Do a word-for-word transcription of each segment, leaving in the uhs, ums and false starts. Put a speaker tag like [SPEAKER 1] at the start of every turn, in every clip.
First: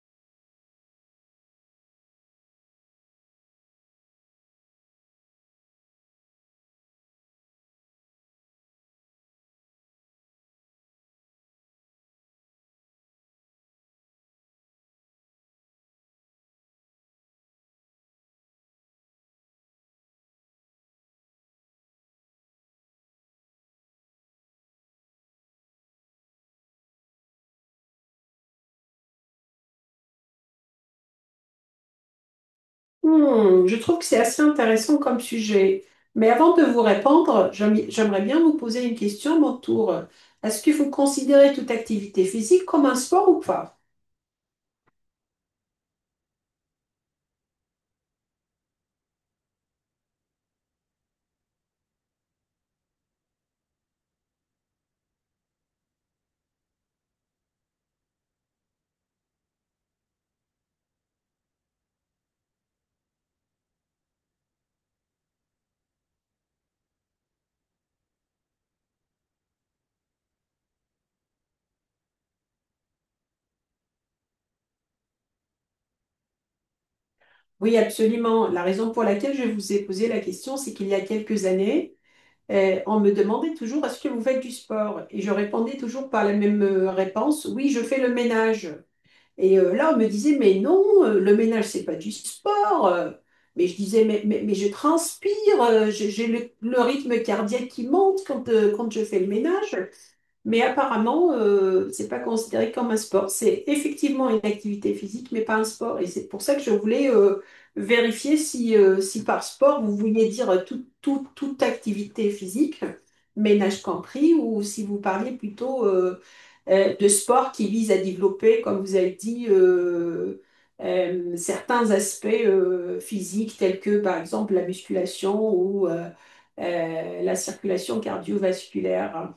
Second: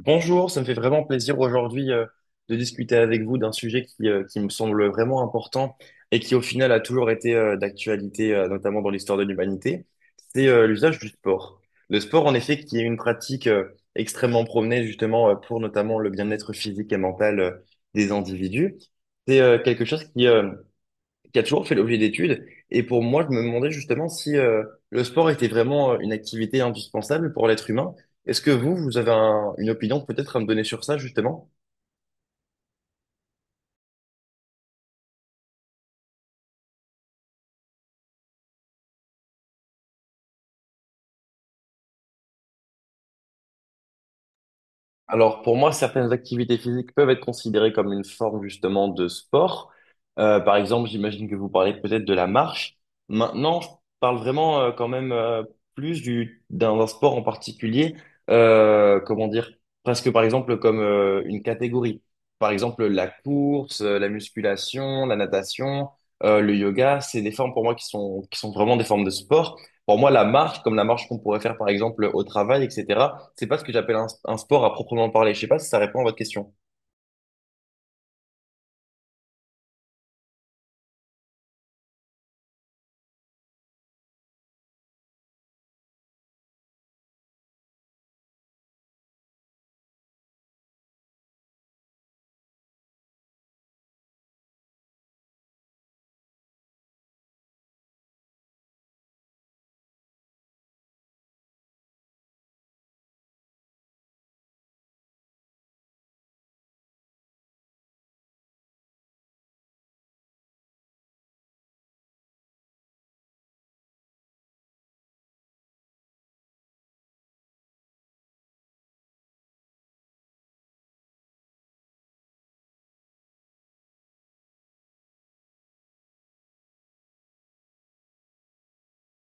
[SPEAKER 1] Bonjour, ça me fait vraiment plaisir aujourd'hui euh, de discuter avec vous d'un sujet qui, euh, qui me semble vraiment important et qui au final a toujours été euh, d'actualité, euh, notamment dans l'histoire de l'humanité, c'est euh, l'usage du sport. Le sport, en effet, qui est une pratique euh, extrêmement promenée justement euh, pour notamment le bien-être physique et mental euh, des individus, c'est euh, quelque chose qui, euh, qui a toujours fait l'objet d'études. Et pour moi, je me demandais justement si euh, le sport était vraiment euh, une activité indispensable pour l'être humain. Est-ce que vous, vous avez un- une opinion peut-être à me donner sur ça, justement?
[SPEAKER 2] Hmm, je trouve que c'est assez intéressant comme sujet. Mais avant de vous répondre, j'aim- j'aimerais bien vous poser une question à mon tour. Est-ce que vous considérez toute activité physique comme un sport ou pas?
[SPEAKER 1] Alors, pour moi, certaines activités physiques peuvent être considérées comme une forme justement de sport. Euh, par exemple, j'imagine que vous parlez peut-être de la marche. Maintenant, je parle vraiment euh, quand même euh, plus du d'un d'un sport en particulier. Euh, comment dire? Presque par exemple comme euh, une catégorie. Par exemple, la course, euh, la musculation, la natation, euh, le yoga, c'est des formes pour moi qui sont qui sont vraiment des formes de sport. Pour moi, la marche, comme la marche qu'on pourrait faire par exemple au travail, et cetera, c'est pas ce que j'appelle un, un sport à proprement parler. Je sais pas si ça répond à votre question.
[SPEAKER 2] Oui, absolument. La raison pour laquelle je vous ai posé la question, c'est qu'il y a quelques années, eh, on me demandait toujours est-ce que vous faites du sport? Et je répondais toujours par la même euh, réponse, oui, je fais le ménage. Et euh, là, on me disait, mais non, euh, le ménage, c'est pas du sport. euh. mais je disais, mais, mais, mais je transpire, euh, j'ai j'ai le, le rythme cardiaque qui monte quand, euh, quand je fais le ménage. Mais apparemment, euh, c'est pas considéré comme un sport. C'est effectivement une activité physique, mais pas un sport. Et c'est pour ça que je voulais euh, vérifier si, euh, si par sport, vous vouliez dire tout- tout- toute activité physique, ménage compris, ou si vous parliez plutôt euh, euh, de sport qui vise à développer, comme vous avez dit, euh, euh, certains aspects euh, physiques, tels que par exemple la musculation ou euh, euh, la circulation cardiovasculaire.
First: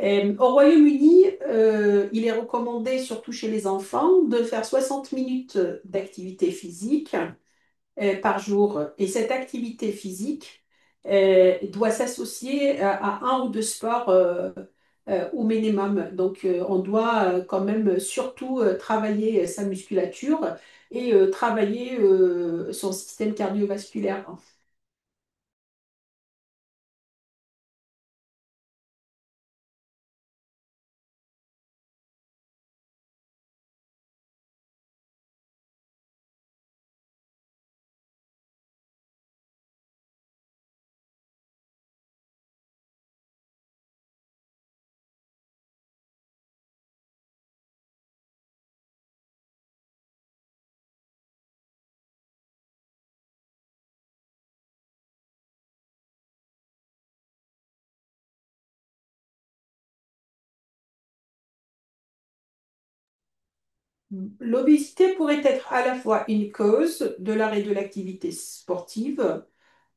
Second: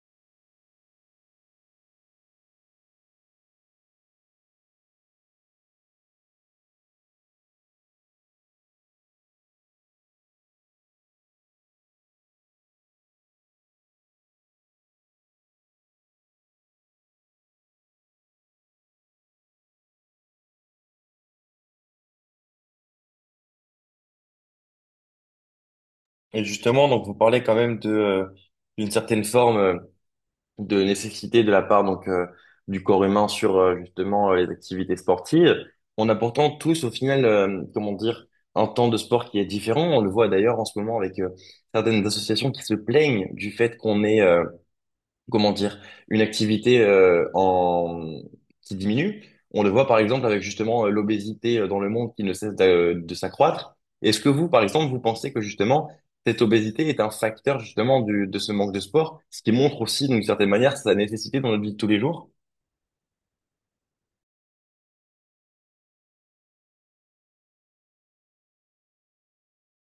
[SPEAKER 2] Euh, au Royaume-Uni, euh, il est recommandé, surtout chez les enfants, de faire soixante minutes d'activité physique euh, par jour. Et cette activité physique euh, doit s'associer à, à un ou deux sports euh, euh, au minimum. Donc, euh, on doit euh, quand même surtout euh, travailler euh, sa musculature et euh, travailler euh, son système cardiovasculaire.
[SPEAKER 1] Et justement, donc vous parlez quand même de euh, d'une certaine forme euh, de nécessité de la part donc euh, du corps humain sur euh, justement euh, les activités sportives. On a pourtant tous au final, euh, comment dire, un temps de sport qui est différent. On le voit d'ailleurs en ce moment avec euh, certaines associations qui se plaignent du fait qu'on est comment dire, une activité euh, en... qui diminue. On le voit par exemple avec justement euh, l'obésité euh, dans le monde qui ne cesse d'a- de s'accroître. Est-ce que vous, par exemple, vous pensez que justement cette obésité est un facteur justement du, de ce manque de sport, ce qui montre aussi d'une certaine manière sa nécessité dans notre vie de tous les jours?
[SPEAKER 2] L'obésité pourrait être à la fois une cause de l'arrêt de l'activité sportive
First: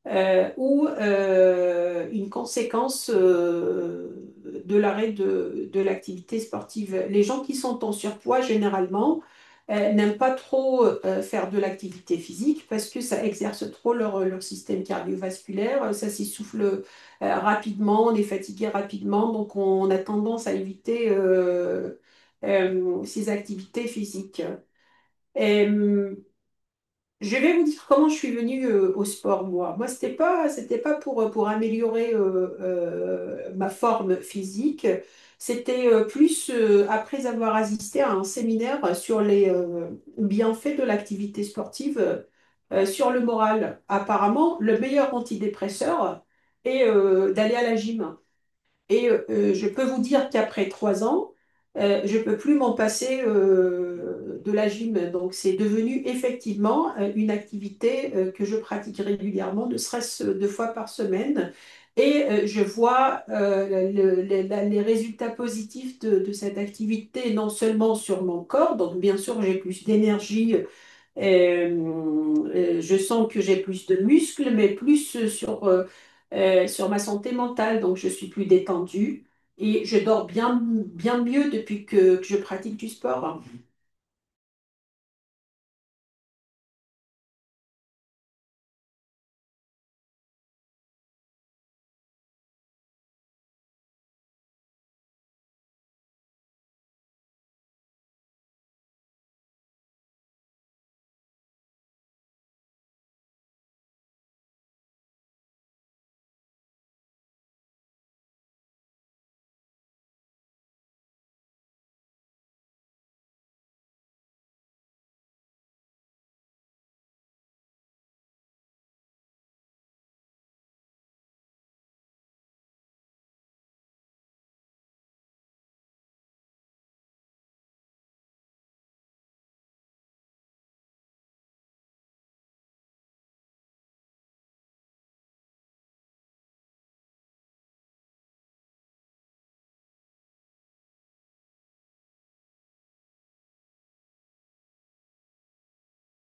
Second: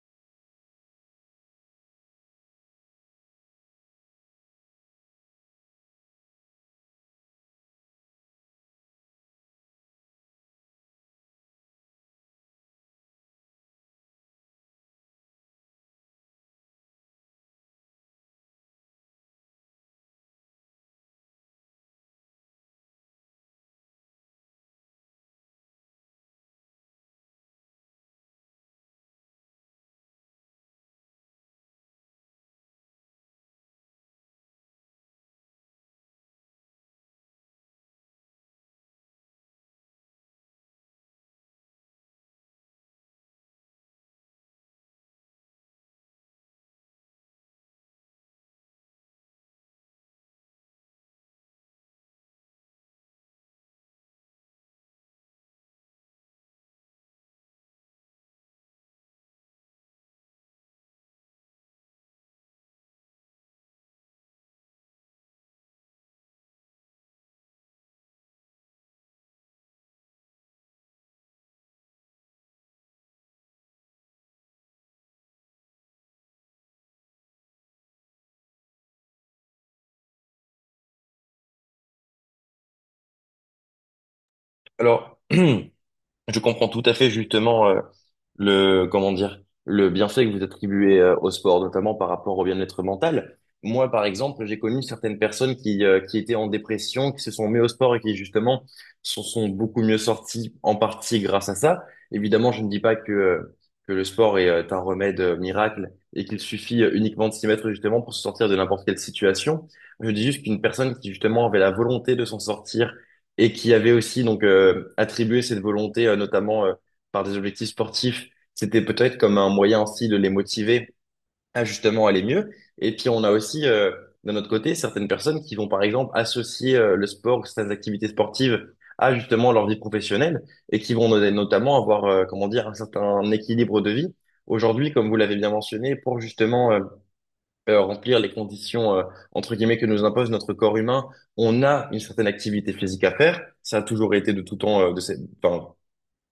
[SPEAKER 2] euh, ou euh, une conséquence euh, de l'arrêt de, de l'activité sportive. Les gens qui sont en surpoids, généralement, euh, n'aiment pas trop euh, faire de l'activité physique parce que ça exerce trop leur, leur système cardiovasculaire, ça s'essouffle euh, rapidement, on est fatigué rapidement, donc on a tendance à éviter euh, euh, ces activités physiques. Euh, je vais vous dire comment je suis venue euh, au sport, moi. Moi, c'était pas, c'était pas pour, euh, pour améliorer euh, euh, ma forme physique. C'était euh, plus euh, après avoir assisté à un séminaire sur les euh, bienfaits de l'activité sportive euh, sur le moral. Apparemment, le meilleur antidépresseur est euh, d'aller à la gym. Et euh, euh, je peux vous dire qu'après trois ans, euh, je ne peux plus m'en passer euh, de la gym. Donc, c'est devenu effectivement euh, une activité euh, que je pratique régulièrement, ne serait-ce euh, deux fois par semaine. Et euh, je vois euh, le- le- la- les résultats positifs de, de cette activité, non seulement sur mon corps, donc bien sûr j'ai plus d'énergie euh, euh, je sens que j'ai plus de muscles, mais plus euh, sur, euh, euh, sur ma santé mentale. Donc, je suis plus détendue et je dors bien, bien mieux depuis que, que je pratique du sport.
[SPEAKER 1] Alors, je comprends tout à fait justement euh, le comment dire le bienfait que vous attribuez euh, au sport, notamment par rapport au bien-être mental. Moi, par exemple, j'ai connu certaines personnes qui euh, qui étaient en dépression, qui se sont mis au sport et qui justement s'en sont beaucoup mieux sortis en partie grâce à ça. Évidemment, je ne dis pas que euh, que le sport est euh, un remède euh, miracle et qu'il suffit euh, uniquement de s'y mettre justement pour se sortir de n'importe quelle situation. Je dis juste qu'une personne qui justement avait la volonté de s'en sortir et qui avait aussi donc euh, attribué cette volonté euh, notamment euh, par des objectifs sportifs, c'était peut-être comme un moyen aussi de les motiver à justement aller mieux. Et puis on a aussi, euh, d'un autre côté, certaines personnes qui vont par exemple associer euh, le sport, certaines activités sportives à justement leur vie professionnelle et qui vont no- notamment avoir, euh, comment dire, un certain équilibre de vie. Aujourd'hui, comme vous l'avez bien mentionné, pour justement euh, euh, remplir les conditions euh, entre guillemets que nous impose notre corps humain, on a une certaine activité physique à faire. Ça a toujours été de tout temps, euh, de cette, enfin,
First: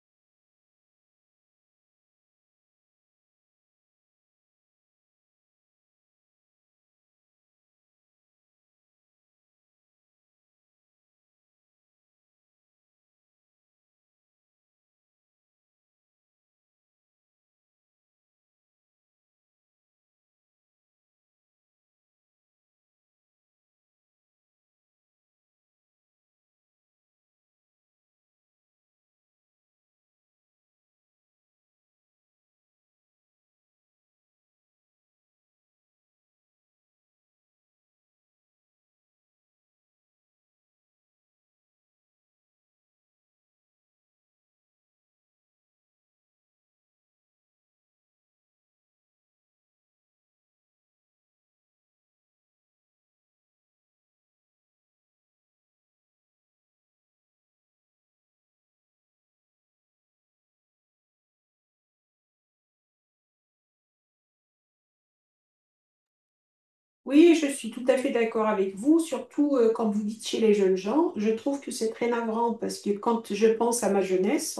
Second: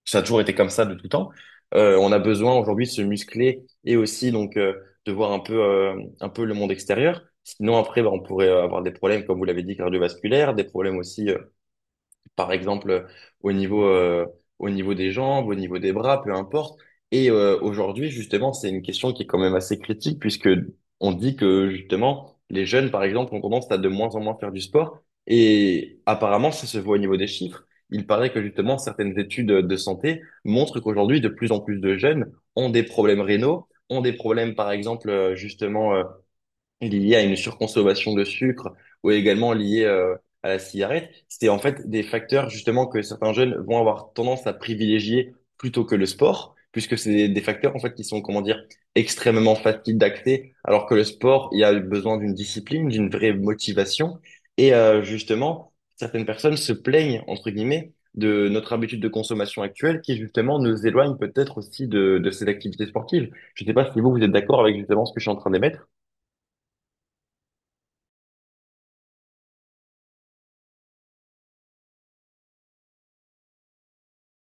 [SPEAKER 1] ça a toujours été comme ça de tout temps. Euh, on a besoin aujourd'hui de se muscler et aussi donc euh, de voir un peu euh, un peu le monde extérieur. Sinon après, bah, on pourrait avoir des problèmes, comme vous l'avez dit, cardiovasculaires, des problèmes aussi euh, par exemple euh, au niveau euh, au niveau des jambes, au niveau des bras, peu importe. Et euh, aujourd'hui, justement, c'est une question qui est quand même assez critique puisque on dit que justement les jeunes, par exemple, ont tendance à de moins en moins faire du sport et apparemment ça se voit au niveau des chiffres. Il paraît que justement certaines études de santé montrent qu'aujourd'hui de plus en plus de jeunes ont des problèmes rénaux, ont des problèmes, par exemple, euh, justement euh, liées à une surconsommation de sucre ou également liées euh, à la cigarette. C'est en fait des facteurs justement que certains jeunes vont avoir tendance à privilégier plutôt que le sport, puisque c'est des, des facteurs en fait qui sont, comment dire, extrêmement faciles d'accès, alors que le sport, il y a besoin d'une discipline, d'une vraie motivation. Et euh, justement, certaines personnes se plaignent, entre guillemets, de notre habitude de consommation actuelle qui justement nous éloigne peut-être aussi de, de ces activités sportives. Je ne sais pas si vous, vous êtes d'accord avec justement ce que je suis en train d'émettre.
[SPEAKER 2] Oui, je suis tout à fait d'accord avec vous, surtout euh, quand vous dites chez les jeunes gens. Je trouve que c'est très navrant parce que quand je pense à ma jeunesse,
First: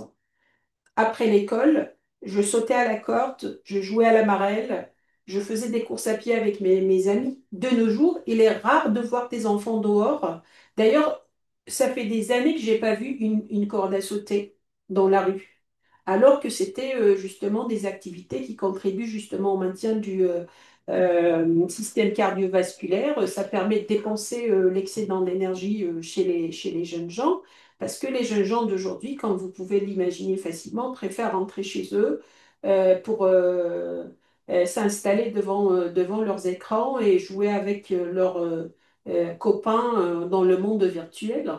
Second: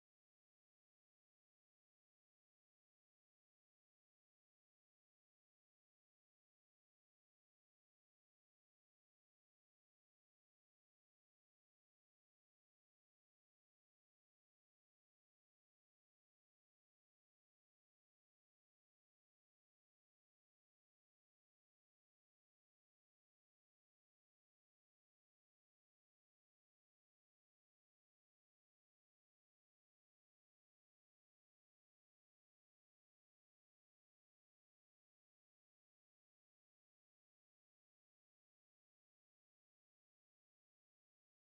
[SPEAKER 2] après l'école, je sautais à la corde, je jouais à la marelle, je faisais des courses à pied avec mes, mes amis. De nos jours, il est rare de voir des enfants dehors. D'ailleurs, ça fait des années que j'ai pas vu une, une corde à sauter dans la rue, alors que c'était euh, justement des activités qui contribuent justement au maintien du euh, euh, système cardiovasculaire. Ça permet de dépenser euh, l'excédent d'énergie euh, chez les, chez les jeunes gens. Parce que les jeunes gens d'aujourd'hui, comme vous pouvez l'imaginer facilement, préfèrent rentrer chez eux euh, pour euh, euh, s'installer devant, euh, devant leurs écrans et jouer avec euh, leurs euh, euh, copains euh, dans le monde virtuel.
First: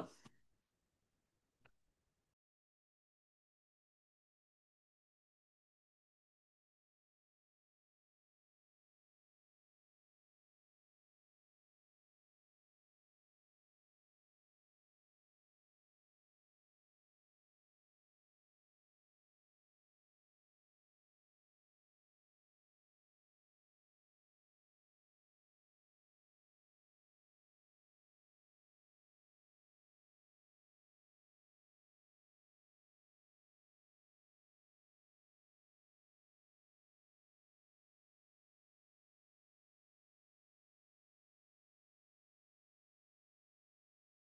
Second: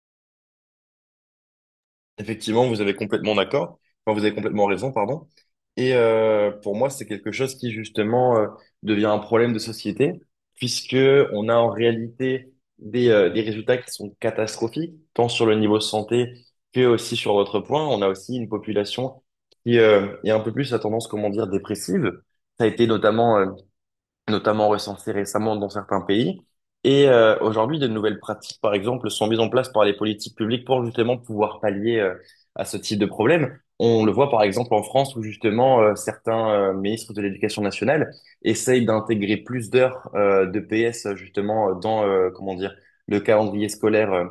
[SPEAKER 1] Effectivement, vous avez complètement d'accord. Enfin, vous avez complètement raison, pardon. Et euh, pour moi, c'est quelque chose qui justement euh, devient un problème de société, puisque on a en réalité des, euh, des résultats qui sont catastrophiques, tant sur le niveau santé que aussi sur votre point. On a aussi une population qui euh, est un peu plus à tendance, comment dire, dépressive. Ça a été notamment euh, notamment recensées récemment dans certains pays. Et euh, aujourd'hui, de nouvelles pratiques, par exemple, sont mises en place par les politiques publiques pour justement pouvoir pallier euh, à ce type de problème. On le voit par exemple en France où justement euh, certains euh, ministres de l'Éducation nationale essayent d'intégrer plus d'heures euh, de P S justement dans euh, comment dire le calendrier scolaire euh,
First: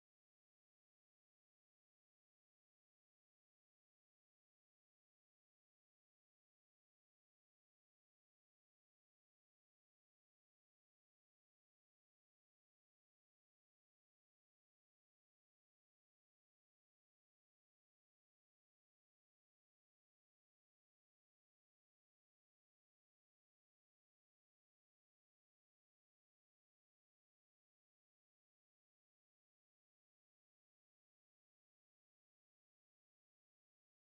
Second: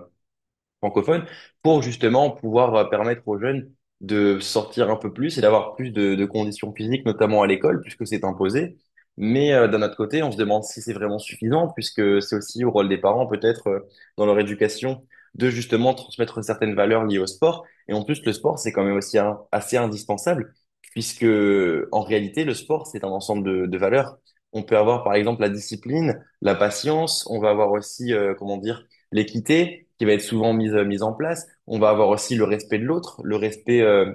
[SPEAKER 1] francophone pour justement pouvoir euh, permettre aux jeunes de sortir un peu plus et d'avoir plus de, de conditions physiques, notamment à l'école, puisque c'est imposé. Mais euh, d'un autre côté, on se demande si c'est vraiment suffisant, puisque c'est aussi au rôle des parents, peut-être, euh, dans leur éducation, de justement transmettre certaines valeurs liées au sport. Et en plus, le sport, c'est quand même aussi un- assez indispensable, puisque en réalité, le sport, c'est un ensemble de, de valeurs. On peut avoir, par exemple, la discipline, la patience, on va avoir aussi, euh, comment dire, l'équité qui va être souvent mise, euh, mise en place. On va avoir aussi le respect de l'autre, le respect euh,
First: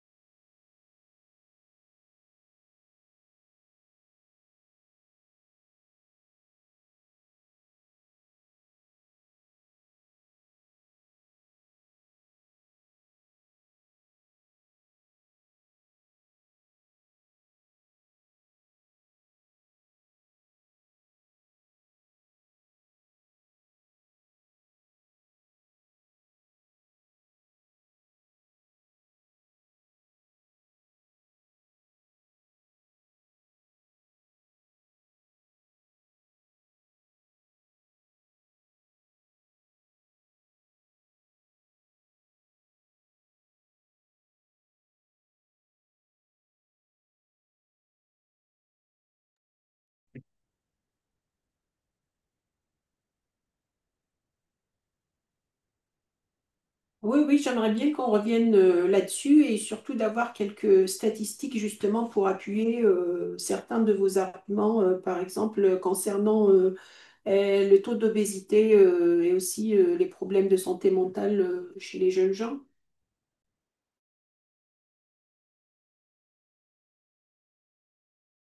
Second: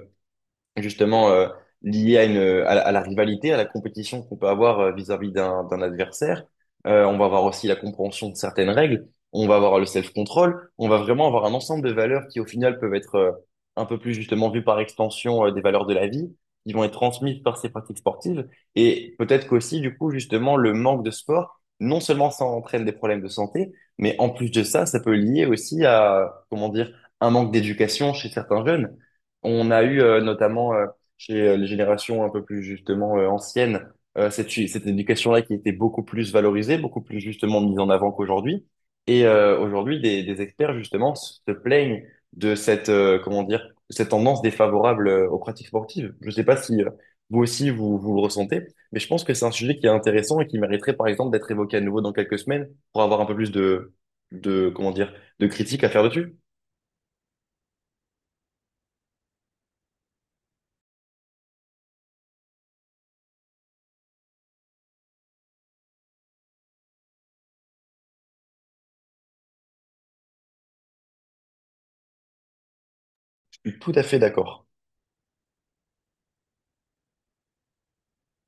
[SPEAKER 1] justement euh, lié à une à, la à la rivalité, à la compétition qu'on peut avoir euh, vis-à-vis d'un d'un adversaire. Euh, on va avoir aussi la compréhension de certaines règles, on va avoir le self-control, on va vraiment avoir un ensemble de valeurs qui au final peuvent être euh, un peu plus justement vues par extension euh, des valeurs de la vie, qui vont être transmises par ces pratiques sportives et peut-être qu'aussi du coup justement le manque de sport. Non seulement ça entraîne des problèmes de santé, mais en plus de ça, ça peut lier aussi à, comment dire, un manque d'éducation chez certains jeunes. On a eu euh, notamment euh, chez euh, les générations un peu plus justement euh, anciennes euh, cette, cette éducation-là qui était beaucoup plus valorisée, beaucoup plus justement mise en avant qu'aujourd'hui. Et euh, aujourd'hui, des, des experts justement se plaignent de cette euh, comment dire de cette tendance défavorable euh, aux pratiques sportives. Je ne sais pas si euh, vous aussi vous, vous le ressentez, mais je pense que c'est un sujet qui est intéressant et qui mériterait par exemple d'être évoqué à nouveau dans quelques semaines pour avoir un peu plus de de comment dire de critiques à faire dessus.
[SPEAKER 2] Oui, oui, j'aimerais bien qu'on revienne euh, là-dessus et surtout d'avoir quelques statistiques justement pour appuyer euh, certains de vos arguments, euh, par exemple euh, concernant euh, euh, le taux d'obésité euh, et aussi euh, les problèmes de santé mentale euh, chez les jeunes gens.
[SPEAKER 1] Je suis tout à fait d'accord.